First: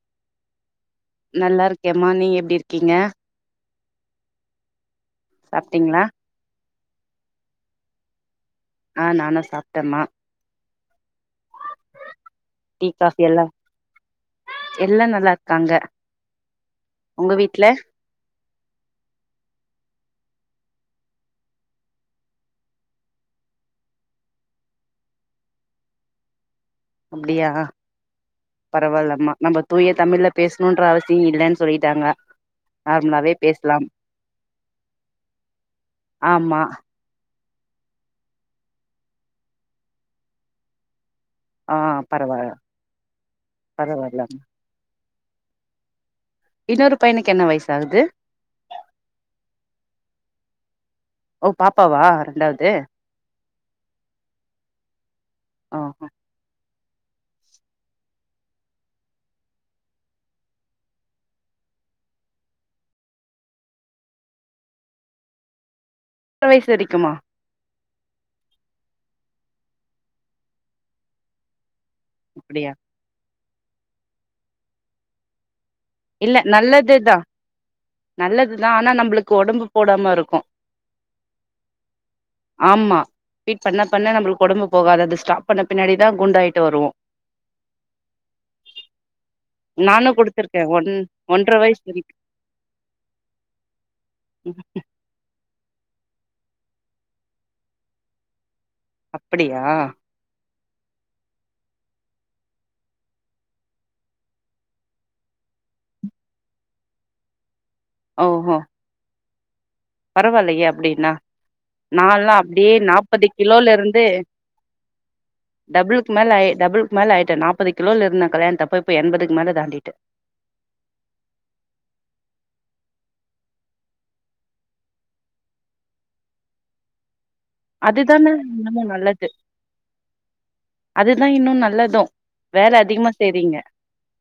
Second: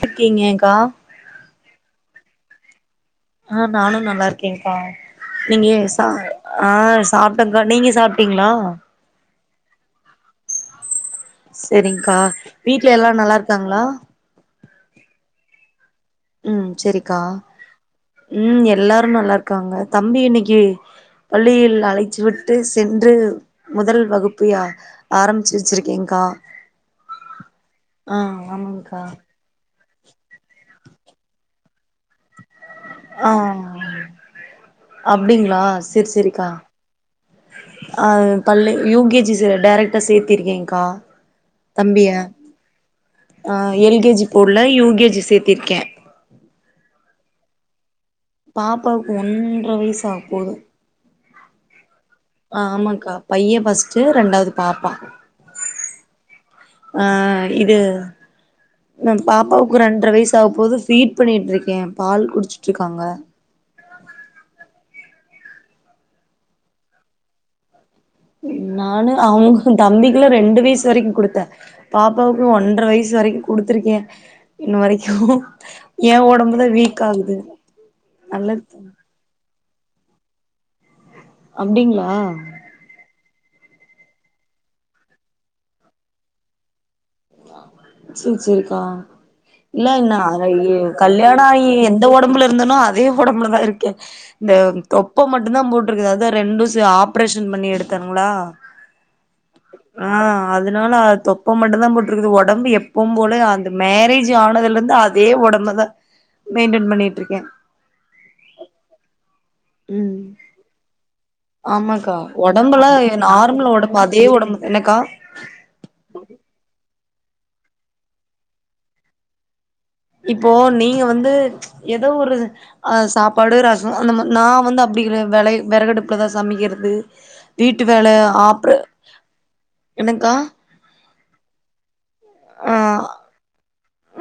டிகீங்கேக்கா நல்லா இருக்கேம்மா நீங்க எப்டி இருக்கீங்க ஆ நானு நல்லார்க்கேங்க்கா நீங்க ஏ சாப்ட்டீங்களா சா ஆ சாப்ட்டங்க்கா நீங்க சாப்ட்டீங்ளா ஆ நானு சாப் ட்டமா செரிங்க்கா வீட்ல எல்லா நல்லார்க்காங்ளா எல்லா நல்லார்க்காங்க ம் செரிக்கா ம் எல்லாரு நல்லார்க்காங்க தம்பி இன்னைக் கி பள்ளியில் அழைச்சு விட்டு சென்று முதல் வகுப்பு அ ஆரம்புச்சு வெச்சிருக்கேங்க்கா அப்டியா பரவால்லமா நம்ப தூய தமிழ்ல பேசணுன்ற அவசியோ இல்லன் சொல்லி ஆ அப்டிங்ளா செரி செரிக்கா ஆமா அஹ் பள்ளு யூ கே ஜி சேர டைரக்டா சேத்திரிக்கேங்க்கா ஆ தம்பிய பரவால்ல ஆ எல் கே ஜி பரவால்லம்மா போடல யூ கே ஜி சேத்தீர்க்கே இன்னொரு பைய்யனுக்கு என்ன வயசு ஆகுது பாப்பாவுக்கு ஒன்ற வயசு ஆகப்போகுது ஓ பாப் ஆ ஆமாங்க்கா பைய்யன் ஃபர்ஸ்ட் ரெண்டாவது பாப்பா ஆ ஆ. ஆஹ் இது நா பாப்பாவுக்கு ரெண்டரை வயசு ஆகபோகுது ஃபீட் பண்ணிட்டு இருக்கே பால் குடிச்சுட்டு இருக்காங்க ரெண்டரை வயசு வரைக்குமா நானு அவனு தம்பிக்கெல்லா ரெண்டு வயசு வரைக்கு குடுத்த பாப்பாவுக்கு அப்டியா ஒன்றரை வயசு வரைக் குடுத்துருக்கே இன்ன வரைக்கு ஏ இல்ல ஒடம்புதா வீக் நல்லதுதா ஆகுது நல்லது நல்லதுதா ஆனா நம்மளுக்கு ஒடம்பு போடாம இருக்கு அப்டிங்ளா ஆமா ஃபீட் பண்ண பண்ண நம்மளுக்கு ஒடம்பு போகாது அது ஸ்டாப் பண்ண பின்னடிதா குண்டாயிட்டு வருவோ சரி சரிக்கா இல்ல நானு நா ஆ குடுத்துருக்கே ஐய்ய ஒன் கல்யாணோ ஒன்ற ஆகி வயசு எந்த வரைக்கு ஒடம்புல இருந்தேனோ அதே ஒடம்புலதா இருக்கே இந்த தொப்ப மட்டுந்தா போட் டுருக்கு அது ரெண்டு ஆப்ரேஷன் பண்ணி எடுத்தாங்ளா அப்பிடியா அதனால தொப்ப மட்டுந்தா போ டுருது ஒடம்பு எப்பவும் போல அந்த மேரேஜ் ஆனதுலந்து அதே ஒடம்பதா மெயின்டெய்ன் பண்ணிட்டு இருக்கே ஒஹோ ம் பரவாயில்லயே அப்டினா நா ஆமாக்கா எல்லா அப்டியே ஒடம்பெல்லா நாற்பது கிலோல நார்மல் ஒடம்பு இருந்து அதே ஒடம்பு என்னக்கா டபுளுக்கு மேல டபுள் மேல ஆயிட்ட நாற்பது கிலோல இருந்த கல்யணத்தப்ப இப்ப எண்பதுக்கு மேல தாண்டிட்ட இப்போ நீங்க வந்து ப்ச் எதோ ஒரு அஹ் சாப்பாடு ரசோ அந்த மா நா வந்து அப்பிடி கெடையாது விளை விறகடுப்புலதா சமைக்கிறது வீட்டு வேல அதுதான ஆப்ற இன்னமு நல்லது என்னங்க்கா அதுதா இன்னு நல்லது வேல அதிகமா செய்றீங்க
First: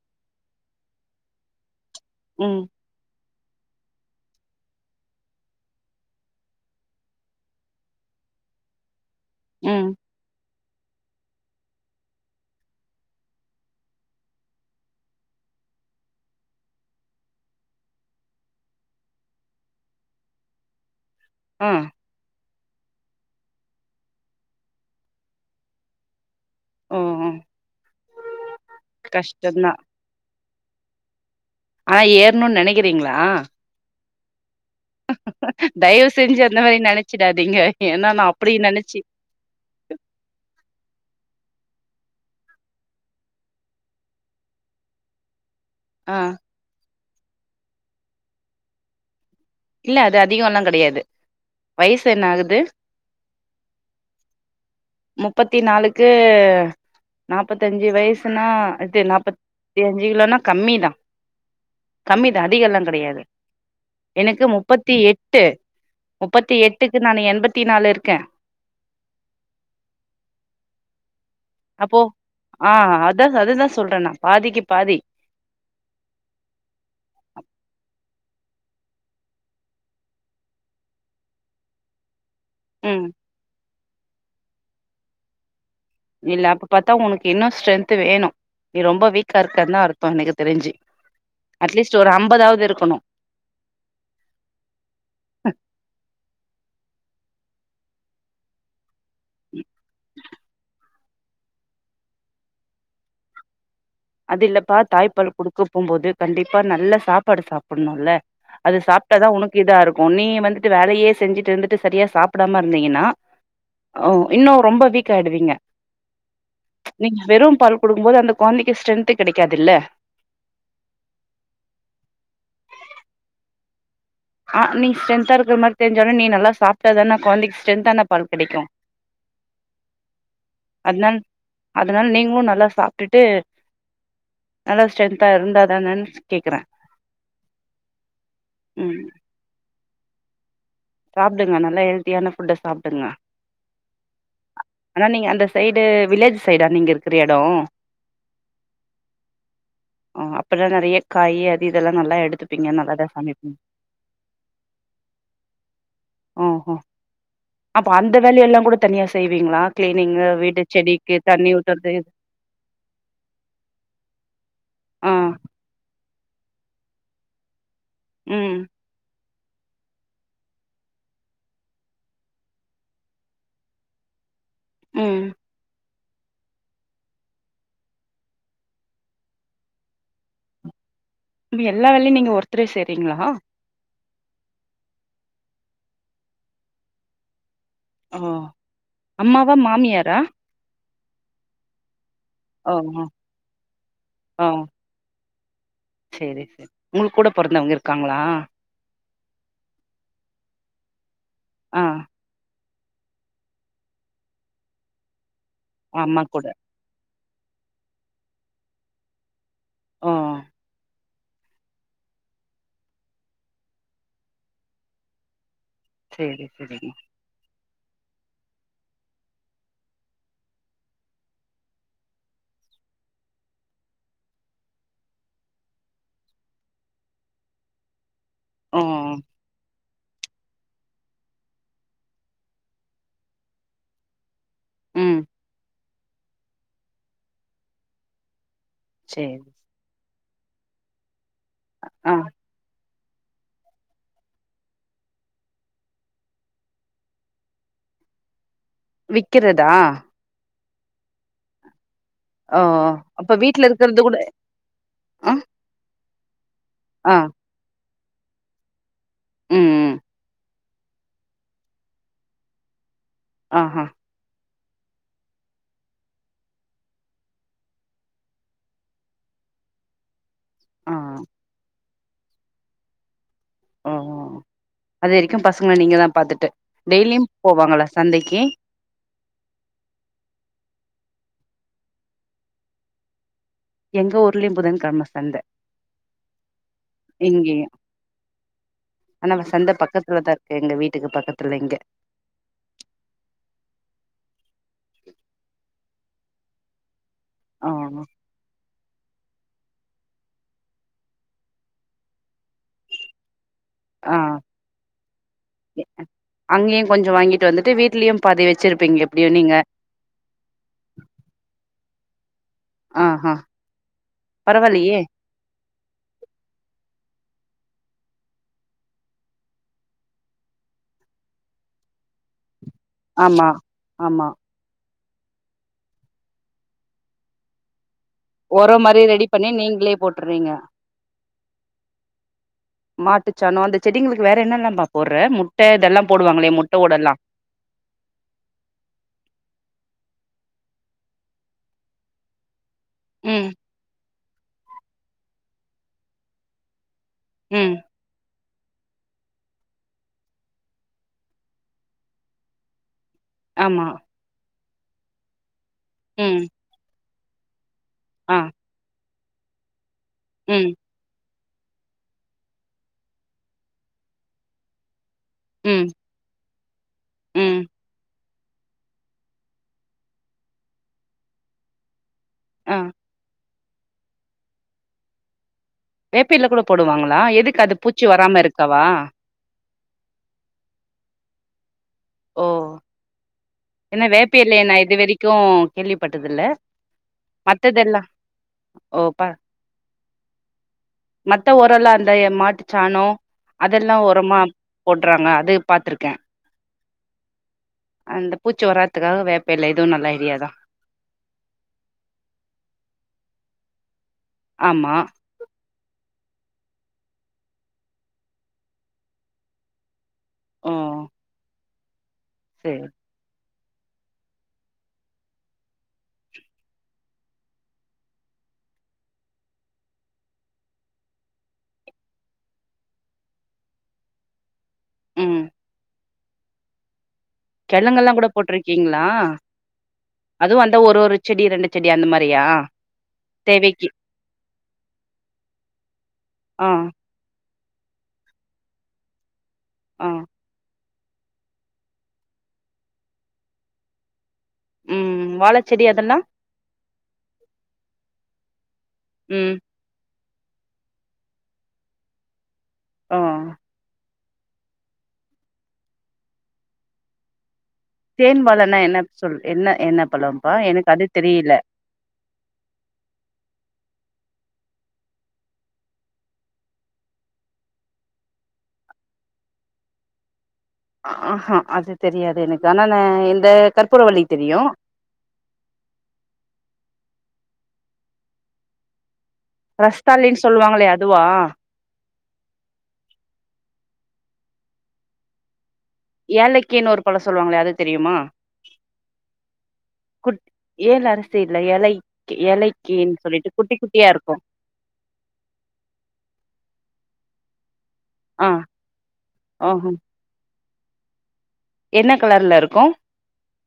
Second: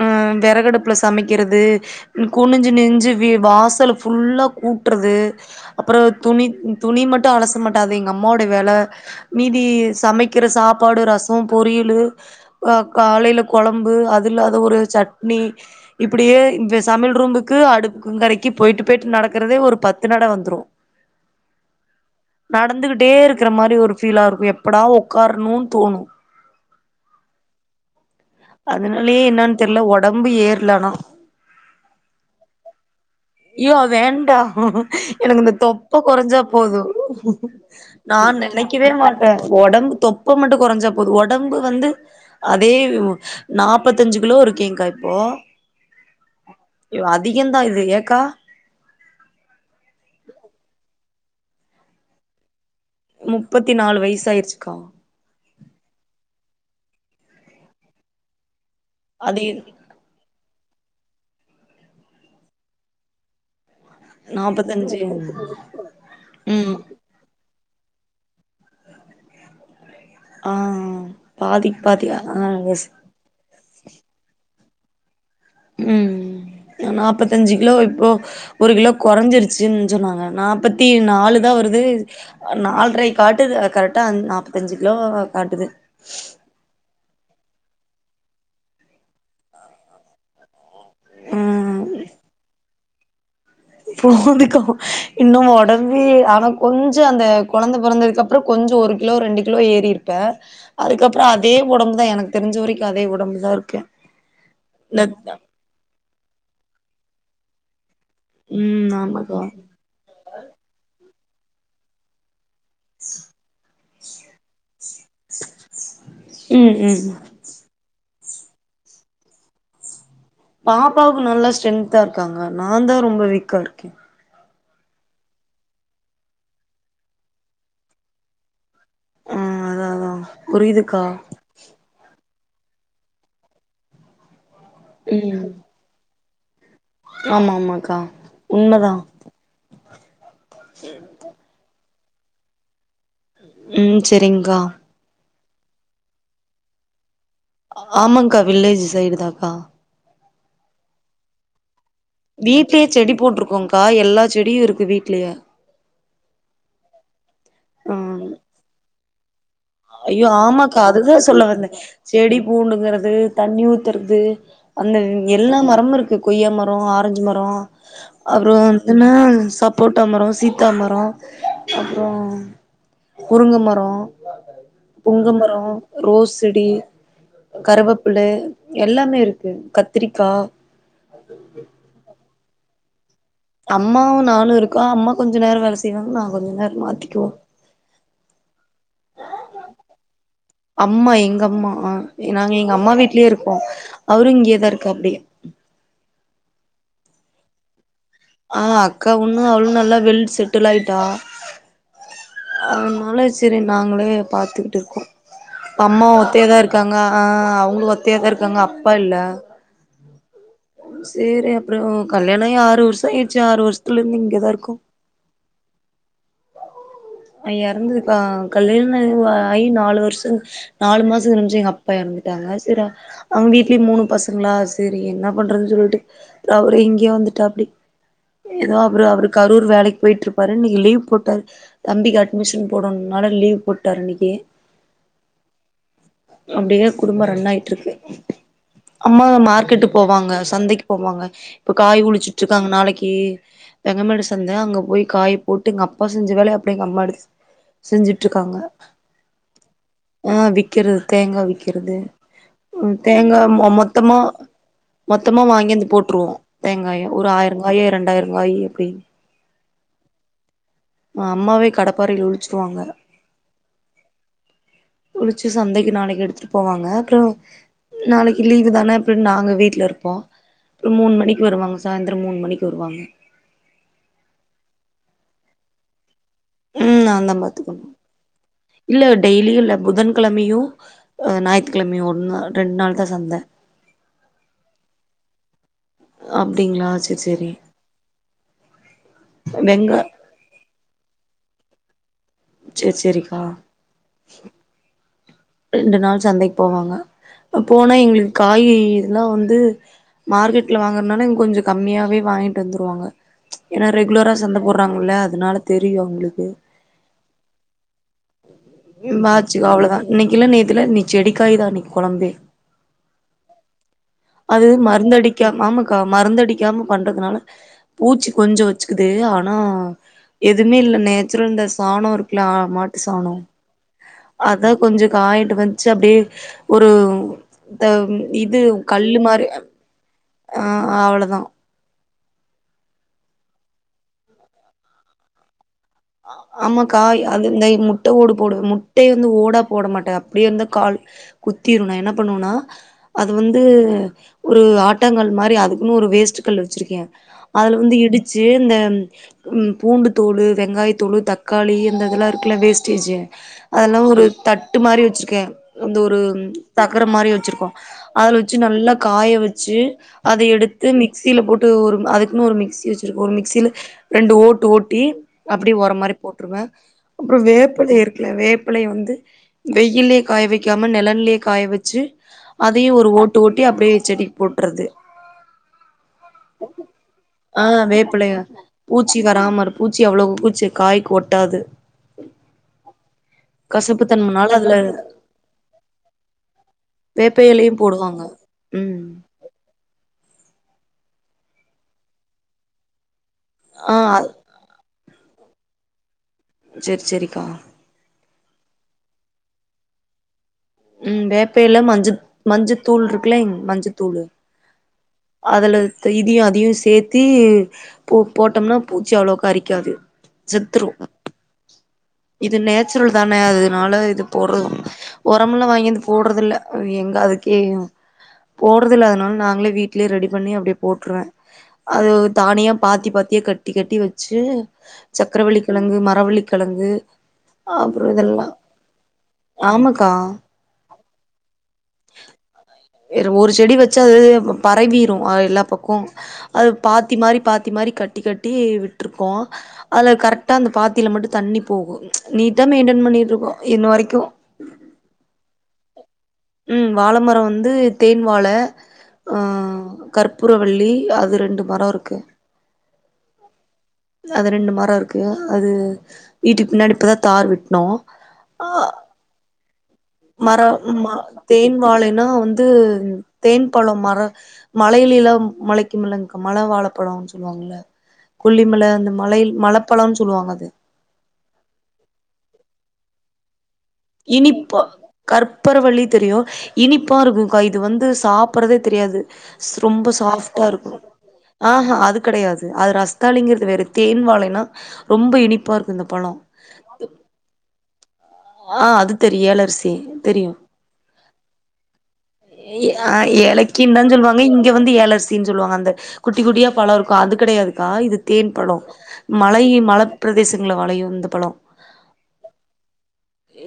ஆஹ் வெறகடுப்புல சமைக்கிறது ம் குனிஞ்சு நெஞ்சு வாசல்ல ஃபுல்லா ஊட்டுறது அப்றோ துணி துணி மட்டும் அலச மாட்டா எங்க அம்மாவோட வேல மீதி ம் சமைக்கிற சாப் சாப்பாடு ரசம் பொரியல் அ காலையில கொழம்பு அது அது இல்லாத ஒரு சட்னி இப்பிடியே சமையல் ரூமுக்கும் அடுங்கரைக்கு போயிட்டு போயிட்டு நடக்கிறதே ஒரு பத்து நட வந்துரும் உம் நடந்துகிட்டே இருக்கிற மாரி ஒரு ஃபீலா இருக்கும் எப்படா உக்காரனு தோணும் உஹ்ஹும் அதனாலயே என்னன்னு தெர்ல ஒடம்பு ஏற் ள்ளனே ஆனா ஏறும்னு நெனைக்கிறேன் ங்களா ட எனக்கு இந்த தொப்பை கொறைஞ்சா செஞ்சு அந்த மாரி போதும் நெனைச்சிடாதீங்க ஏன்னா நா நான் அப்படி நெனைக்கவே நெனைச்சி மாட்டறேன் ஒடம்பு தொப்பை மட்டும் கொறைஞ்சா போதும் ஒடம்பு வந்து அதே நாப்பத்தஞ்சு கிலோ இருக்கேன்கா இப்போ ஆஹ் இய் அதிகம் தான் இது க இல்ல அது அதிகம் எல்லாம் கெடையாது வயசு என்ன ஆகுது முப்பத்தி நாலு வயசாயிடுச்சுக்கா முப்பத்தி நாலுக்கு நாப்பத்தஞ்சு வயசுனா அத்து அதே நாற்பத்தி அஞ்சு கிலோனா கம்மிதான் கம்மி தான் அதிக எல்லாம் கெடையாது எனக்கு முப்பத்தி நாப்பத்தஞ்சு எட்டு முப்பத்தி ம் எட்டுக்கு நான் எண்பத் பத்தி நாலு இருக்கேன் ஆஹ்ஹ் அப்போ ஆஹ் அதான் அதுதான் சொல்றேனா பாதிக்கு பாதி உம் நாப்பத்தஞ்சு கிலோ இப்போ ஒரு கிலோ கொறைஞ்சிருச்சுன்னு சொன்னாங்க நாப்பத்தி நாலு தான் வருது ம் நாலரை காட்டுது அது கரெக்ட் நாப்பத்தஞ்சு கிலோ காட்டுது இல்ல அப்ப பார்த்தா உனக்கு இன்னும் ஸ்ட்ரென்த் வேணும் நீ ரொம்ப வீக்கா இருக்க தான் அர்த்தம் எனக்கு தெரிஞ்சு அட்லீஸ்ட் ஒரு அம்பதாவது இருக்கணும் போதுக்கும் இன்னோ ஒடம்பே ஆனா கொஞ்சோ அந்த கொழந்த பொறந்ததுக்குப்புறோ கொஞ்சோ ஒரு கிலோ ரெண்டு கிலோ ஏறி இருப்பே அதுக்கப் புறோ அதே ஒடம்புதா எனக்கு தெரிஞ்ச வரைக்கோ அதே ஒடம்புதா இருக்கே அது இல்லப்பா இந்த தாய்ப்பால் குடுக்க போகும்போது கண்டிப்பா நல்லா சாப் ப்பாடு சாப்பிட் னோல அது ம் சாப்பிட்தா ஆமாக்கா உனக்கு இதா இருக்கோ நீ வந்துட்டு வேலையே செஞ்சுட்டு வந்துட்டு சரியா சாப் படாம இருந்தீங்கன்னா ஓ இன்னும் ரொம்ப வீக் காயிடுவீங்க ம் ம் நீங்க வெறும் பால் குடுக்கும்போது அந்த கொந்தைக்கோ ஸ்ட்ரென்த்து கெடைக்காதுல பாப்பாவுக்கு நல்லா ஸ்ட்ரென்தா இருக்காங்க நா தா ரொம்ப வீக்கா இருக்கே ஆ நீங்க ஸ்ட்ரென்தா இருக்க மாரிதெரிஞ்சாலு நீ நல்லா சாப்ட்டாதானே கொழந்தைக்கு ஸ்ட்ரென்தான பால் கெடைக்கோ ஆ அதா அதா புரியுதுக்கா அதனால் அதனால நீங்களு நல்லா சாப்ட்டுட்டு நல்லா ஸ்ட்ரென்த்தா ம் இருந்தா தானே கேக்றே ஆமா ஆமாக்கா உண்மதா ம் சாப்டுங்க நல்லா ஹெல் த்தியான ஃபுட்ட சாப் ம் செரிங்கா ஆனா நீங்க அந்த சைடு வில்லேஜ் சைடா நீங்க இருக் ஆமாக்கா வில்லேஜு சைடு தாக்கா இப்பலா நெறைய காய் அது இதெல்லா நல்லா எடுத்துப்பீங்க வீட்லேயே நல்லாதா செடி சமைப்பீங்க போட்ருக்கோகா எல்லா செடியு இருக்கு வீட்லயே ஓஹோ அப்ப அந்த ம் வேலயெல்லா கூட தனியா செய்வீங்களா கிளீனிங்கு ஐயோ வீட்டு ஆமாக்கா அதுதா செடிக்கு சொல்ல தண்ணி வந்தே ஊத்துறது செடி பூண்டுங்குறது தண்ணி ஊத்தறது அந்த ஆ எல்லா மரமு இருக் கொய்யா மரோ ஆரஞ்சு மரோ அப்றோ ம் [unintelligible] சப்போட்டா மரோ சீத்தா மரோ அப்றோ குருங்கு மரோ ம் புங்கமரோ ரோஸ்செடி கருவேப்பில்லை எல்லாமே இருக்கு கத்ரிக்கா இங்கு எல்லா வேலையு நீங்க ஒர்த்தரே செய் ரிங்ளா அம்மாவு நானு இருக்கோ அம்மா கொஞ்ச நேர வேல செய்வாங்க நா கொஞ்ச நேர மாத்திக்குவே ஓ அம்மாவா மாமியாரா அம்மா எங்கம்மா ஆஹ் நாங்க ஓ எங்கம்மா ஓ வீட்லே இருக்கோ அவரு ஓ இங்கேதா இருக்காப்டி சேரி உங்க கூட பொறந்தவ்ங்க இருக் காங்ளா ஆ அக்கா ஒன்னு அவளு நல்லா வெல் செட்டில் ஆயிட்டா ஆஹ் அதனால செரி நாங்களே பாத்துக்கிட்டு இருக்கோ அம்மா ஒத்தையதா இருக்காங்க ஆஹ் அவ்ங்களு ஒத்தயா தா இருக்காங்க அப்பா இல்ல ஆஹ் சேரி அப்றோ கல்யாண ஆகி ஆறு வர்ஷ ஆயிர்ச்சு ஆறு வர்ஷத்துலருந்து இங்கதா இருக்கோ செரி செரிங்க அஹ் எறந்துட்டாங் கல்யாண்னாகி ஆயி நாலு வர்ஷம் நாலு மாச முடிஞ்சு எங்க அப்பா எறந்துட்டாங்க செரி அவ்ங்க வீட்லயு மூணு பசங்களா செரி என்ன பண்றதுன் சொல்லிட்டு அவரு இங்கெ வந்துட்டாப்டி எதோ ஓ அப்டி அவரு கரூர் வேலைக் போயிட்ருப்பாரு இன்னக்கி லீவ் போட் டு தம்பிக்கு அட்மிஷன் போடனுனால லீவ் போட்டாரு இன்னக்கி உம் அப்டியே குடும்ப ரன் ஆயிட்ருக்கு அம்மாவா சேரி மார்க்கெட்டு் போவாங் க சந்தைக்கு போவாங்க இப்ப காய் ஆ உழிச்சுட்டு இருக்காங்க நாளைக்கு கி வெங்கமேடு சந்த அங்க போய் காய போட்டுங்கப் ப்பா செஞ்ச வேலய அப்டே எங்க அம்மா எடுத்து செஞ்சுட்டுருக்காங்க விக்கிறதா கிறது தேங்கா விக்கிறது ஓ உம் அப்ப தேங்காய் மொ வீட்ல இருக்கறது மொத்தமா கூட ஆ மொத்தமா வாங்கி வந்து போட்டு ப்றோ தேங்காயு ஆ ஒரு ஆயிரங்காயி ரெண்டாயிரங்காயு எப்டி உம் உம் அஹ் அம்மாவே கடப்பாறைல உழிச்சிருவாங்க ஆஹ் ஹா உழிச்சு சந்தைக்கு நாளைக்கு எடுத்துட்டு போவாங்க அப்றோ நாளைக்கு லீவு தானே அப்டின் நாங்க வீட்ல இருப்போ ஆ அப்ற மூணு மணிக்கு வருவாங்க சாய்ந்திரம் மூணு மணிக்கு வருவாங்க அதுவரைக்கு பசங்கள நீங்கதா பாத்துட் ம் நான்தா பாத்துக்கனு இல்ல டெய்லியு இல்ல புதன்கெழமையு அ ஞாயித்துக்கெழமையு ஒண்ணு ரெண்டு நாள் தா சந்த எங்க ஊர்லயு புதன்கெழம சந்த அப்டிங்களா சேரி சேரி இங்கயு ஆனா சந்த வெங்க பக்கத்துலதா இருக்கு எங்க வீட்டுக்கு பக்கத் ட்லைங்க செரி செரிக்கா ரெண்டு நாள் சந்தைக்கு போவாங்க ஆ போனா எங்களுக்கு காய் எல்லா வந்து மார்க்கெட்ல வாங்கறனால இவங்க கொஞ்சோ கம்மியாவே வாங்கிட்டு வந்துருவாங்க ஏன்னா ஆ ரெகுலரா சந்தை போட்றாங்கல்ல அதனால தெரியு அவங்களுக்கு அங்கேயு கொஞ்சோ வாங்கிட்டு வந்துட்டு வீட்லயு பாதி வச்சிருப்பீங்க ம் எப்டியு நீங்க ஆச்சிக்கா அவ்வளதா இன்னைக்கி இல்ல நேத்து இல்ல இங்க செடிக்காய்தா இன்னக்கி கொழம்பே ஆஹா அது பரவாயில்லயே மருந்தடிக்காம ஆமாக்கா மருந்தடிக்காம பண் றதனால பூச்சி கொஞ்சோ வச்சுக்குது ஆனா எதுமே இல்ல நேச்சுரல் இந்த சாணோ இருக்குல மா சாணோ ஆமா ஆமா அதா கொஞ்சோ காயிட்டு வந்துச்சி அப்டியே ஒரு த இது ஒரோ கல்லு ரெடி மாரி பண்ணி நீங்களே போட்டுறீங்க ஆ அவ்வளதா மாட்டுச்சாணோ அந்த செடிங்களுக்கு வேற என்னெல்லாம்ப்பா போட்ற முட் ஆமாக்கா அது அந்த முட்ட ஓடு போடுவே முட்டைய வந்து ஓடா போட மாட்ட அப்படியே வந்தா கால் குத்திரு நா என்ன பண்ணுவன்னா அது ம் வந்து ஒரு ஆட்டங்கால் மாரி அது க்குனு ஒரு வேஸ்ட் கல் வச்சிருக்கே ம் அதுல வந்து இடிச் சி இந்த பூண்டு தோலு வெங்காய தோலு தக்காளி அந்த இதெல்லா இருக்குல வேஸ்ட் ட்டேஜி ஆமா அதெல்லா ஒரு த ட்டு மாரி வச்சிருக்கே அந்த ஒரு ம் தகரம் மாரி வச்சிருக்கோ ஆ அதுல வச்சு நல்லா காய வச்சு அத ம் எடுத்து மிக்ஸ் க்சில போட்டு ஒரு அதுக்குன்னு ஒரு மிக்ஸ்சி வச்சிருக்க ஒரு மிக்ஸ்சில ரெண்டு ஓட்டு ஓட்டி அப்படி ம் ஓர மாரி போட்டுருவே ஆ அப்புறோ ம் வேப்பல இருக்கு வேப்பிலைய வந்து வெயிலயே காய வைக்காம நெலல்லேயே காய வச்சு ஆ அதையு ஒரு ஓட்டு ஓட் சுட்டி அப்படியே செடிக்கு போட்டுறது வேப்பில கூட போடுவாங்களா எதுக்கு அது பூச்சி வேப்பிலைய வராம இருக்காவா பூச்சி வராம இரு பூச்சி அவ்வளோ பூ பூச்சி காய்க்கு ஒட்டாது ஓ என்ன வேப்ப கசப்புத்தன்மனால எலைய நா அதுல இது வரைக்கு கேள்விப்பட்டதில்ல வேப்ப இலையு மத்ததெல்லா போடுவாங்க ஓ ம் பா மத்த ஒரல்லா அந்த ஏ மாட்டுச்சாணோ அதெல்லா ஆ ஒரமா போட்றாங்க டு பாத்திருக்கே செரி செரிக்கா அந்தப் பூச்சி வர்றாதுக்காக வேப்பெல இதுவு நல்ல ஐடியாதா உம் வேப்பேல்ல மஞ்ச மஞ்சத்தூள் இருக்குலைங் மஞ்ச தூளு ஆமா அதுல த இதியு அதியு சேத்தி போ போட்டம்னா பூச்சி அவ்ளோக்க அரிக்காது ஓ செத்துரு இது சேரி நேச்சுரல் தான அது னால இது போடுற ஒரம்ல வாங்கி அது போடுறதில்ல எங்க அதுக்கே போடுறதுல அதுனால நாங்ளே வீட்லே ரெடி பண்ணி அப்டியே போட்டுருவ அது தானியா பாத்தி பாத்தியா கட்டி கட்டி வச்சு ம் சக்கரவள்ளி கிழங்கு ம ரவள்ளிக்கெழங்கு கெழங்கெல்லா கூட போட்ருக்கீங்ளா ஆமாக்கா அதுவு வந்த ஒரு ஒரு செடி ரெண்டு செடி அந்த மாரியா வேற ஒரு செடி தேவைக்கு வச்சா அது பரவிரு அது எல்லா பக்கோ அது ஆ பாத்தி மாரி பாத் து மாரி கட்டி கட்டி விட்ருகோ ஆ அதல கரெக்டா அந்த பாத் தில மட்டு தண்ணி போகு நீட்டா மெய்ன்டென் பண்ணிகிட்ருக்கோ இன்னு வரைக்கு ம் வாழச்செடி அதெல்லா ம் வாழ மரோ வந்து தேன் வாழ உம் கற்பூர வள்ளி அது ரெண்டு மொரோ இருக்கு ஆ அது ரெண்டு மர இருக்கு அது வீட்டுக் பின்னாடி இப்பதா தார் விட் தேன் வாழனா என்ன சொல்லு என்ன என்ன பழம்ப்பா மரோ எனக்கு அது மா தெரியல தேன் வாழைனா வந்து தேன் பழோ மர மலைலிலாம் மொளைக்கும் இல்லங்கா மழ வாழப்பழோன் சொல்லுவாங்குல கொல்லிமல அந்த மலை மலப்பழோன் சொல்லுவாங்க அது ஆஹ் ஹா அது தெரியாது எனக்கு ஆனா நா இந்த கற்பூரவள்ளி தெரியு இனிப்பா கற்பரவள்ளி தெரியு இனிப்பா இருக்கு கா இது வந்து சாப்பறதே தெரியாது ரொம்ப ரஸ்தாளின்னு சாஃப்ட்டா சொல்லுவாங்களே இருக்கு அதுவா ஆஹ் ஹா அது கெடயாது அது ரஸ்தாளிங்கிற்து வேற தேன் வாழைனா ரொம்ப இனிப்பா இரு ஏழக்கி இன்னொரு ஒரு பழ சொல்லுவாங்களோ அது தெரியுமா ஆஹ் அது தெரிய ஏலசி குட் தெரியும் ஏல அரிசி இல்ல ஏலை இ அ ஏலைக்கின்னு ஆஹ் சொல்லிட்டு குட்டி ஏலக்கி குட்டியா தன் இருக்கு சொல்லுவாங்க இங்க வந்து ஏலரிசின்னு சொல்லுவாங்க அந்த குட்டி குட்டியா பழ இருக்கும் அது கிடையாது காய் இது ஆ தேன் பழம் மலை ஓஹோ மல பிரதேச இல்ல வளையும் இந்த பழம் என்ன கலர்ல இருக்கும்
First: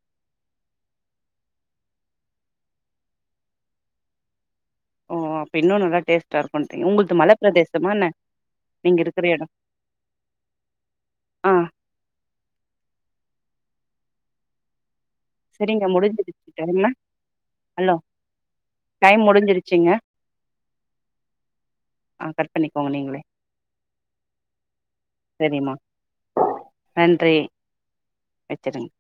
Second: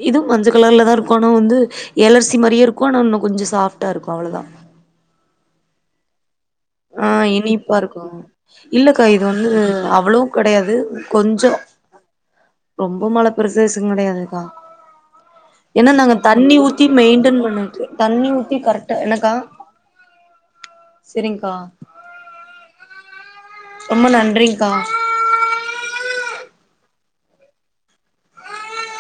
இதுவும் மஞ்சள் கலர்ல தான் இருக்கும் ஆனா வந்து இலர்சி மாதிரியே இருக்கும் ஆனா இன்னு கொஞ்ச சாஃப்ட்டா இருக்கும் அவ்வளவுதான் ஓ இன்னு நல்லா டேஸ் ஆஹ் இனிப்பா இருக்கும் நீங்க இல்லக்கா இது இருக்கிற எடோ வந்து அவ்வளவு கிடையாது கொஞ்ச ஆ ரொம்ப மல பிரசேசம் கிடையாதுக்கா சரிங்க ஏன்னா நாங்க முடிஞ்சிருச்சு தண்ணி ஊத்தி டைமு மெயின்டன் பண்ணிட்டு ஹலோ தண்ணி ஊத்தி கரெக்டா டைம் என்னக்கா சேரிங் ஆஹ் கட் பண்ணு போங்க நீங்களே ரொம்ப நன்றிங்கா சரிம்மா நன்றி வச்சுடுங்க